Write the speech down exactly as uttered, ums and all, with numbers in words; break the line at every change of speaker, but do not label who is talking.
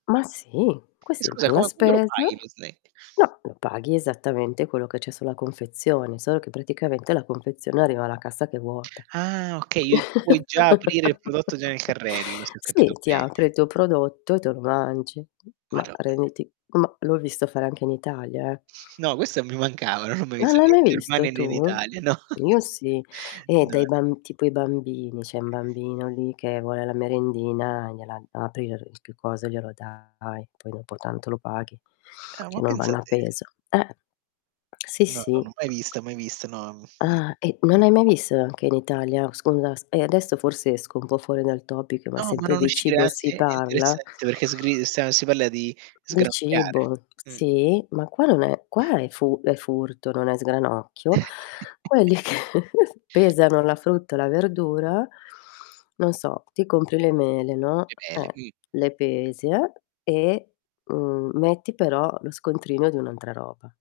Ma, sì,
E
questi
scusa
fan la
come quando lo
spesa
paghi lo snack?
No, lo paghi esattamente quello che c'è sulla confezione, solo che praticamente la confezione arriva alla cassa che è vuota.
Ah, okay, io tu puoi già aprire il prodotto già nel carrello, se ho
Sì,
capito
ti
bene.
apre il tuo prodotto, e te lo mangi. Ma
Madonn
renditi ma l'ho visto fare anche in Italia, eh.
No, questa mi mancava, non l'ho mai
Ma
visto né
non
in
hai visto
Germania e né in
tu?
Italia. No.
Io sì. E, dai
No.
bamb tipo i bambini, c'è un bambino lì che vuole la merendina, gliela apri [unintelligible] che cosa e glielo dai, poi dopo tanto lo paghi
Ah, ma
che non
pensa
vanno a
te.
peso. Eh. Sì,
No, no,
sì.
non ho mai vista, mai vista no Mh.
Ah, e non hai mai visto anche in Italia? Scusa s e adesso forse esco un po' fuori dal topic ma
No, ma
sempre
non
di
uscire
cibo
[unintelligible]
si
è
parla.
interessante perché sgri stan si parla di
Di
sgranocchiare
cibo,
Mh.
sì. Ma qua non è qua è fu è furto, non è sgranocchio. Quelli che pesano la frutta e la verdura, non so, ti compri le mele, no,
Che belle.
eh,
quini
le pesi, eh, e, mhmm, metti però lo scontrino di un'altra roba.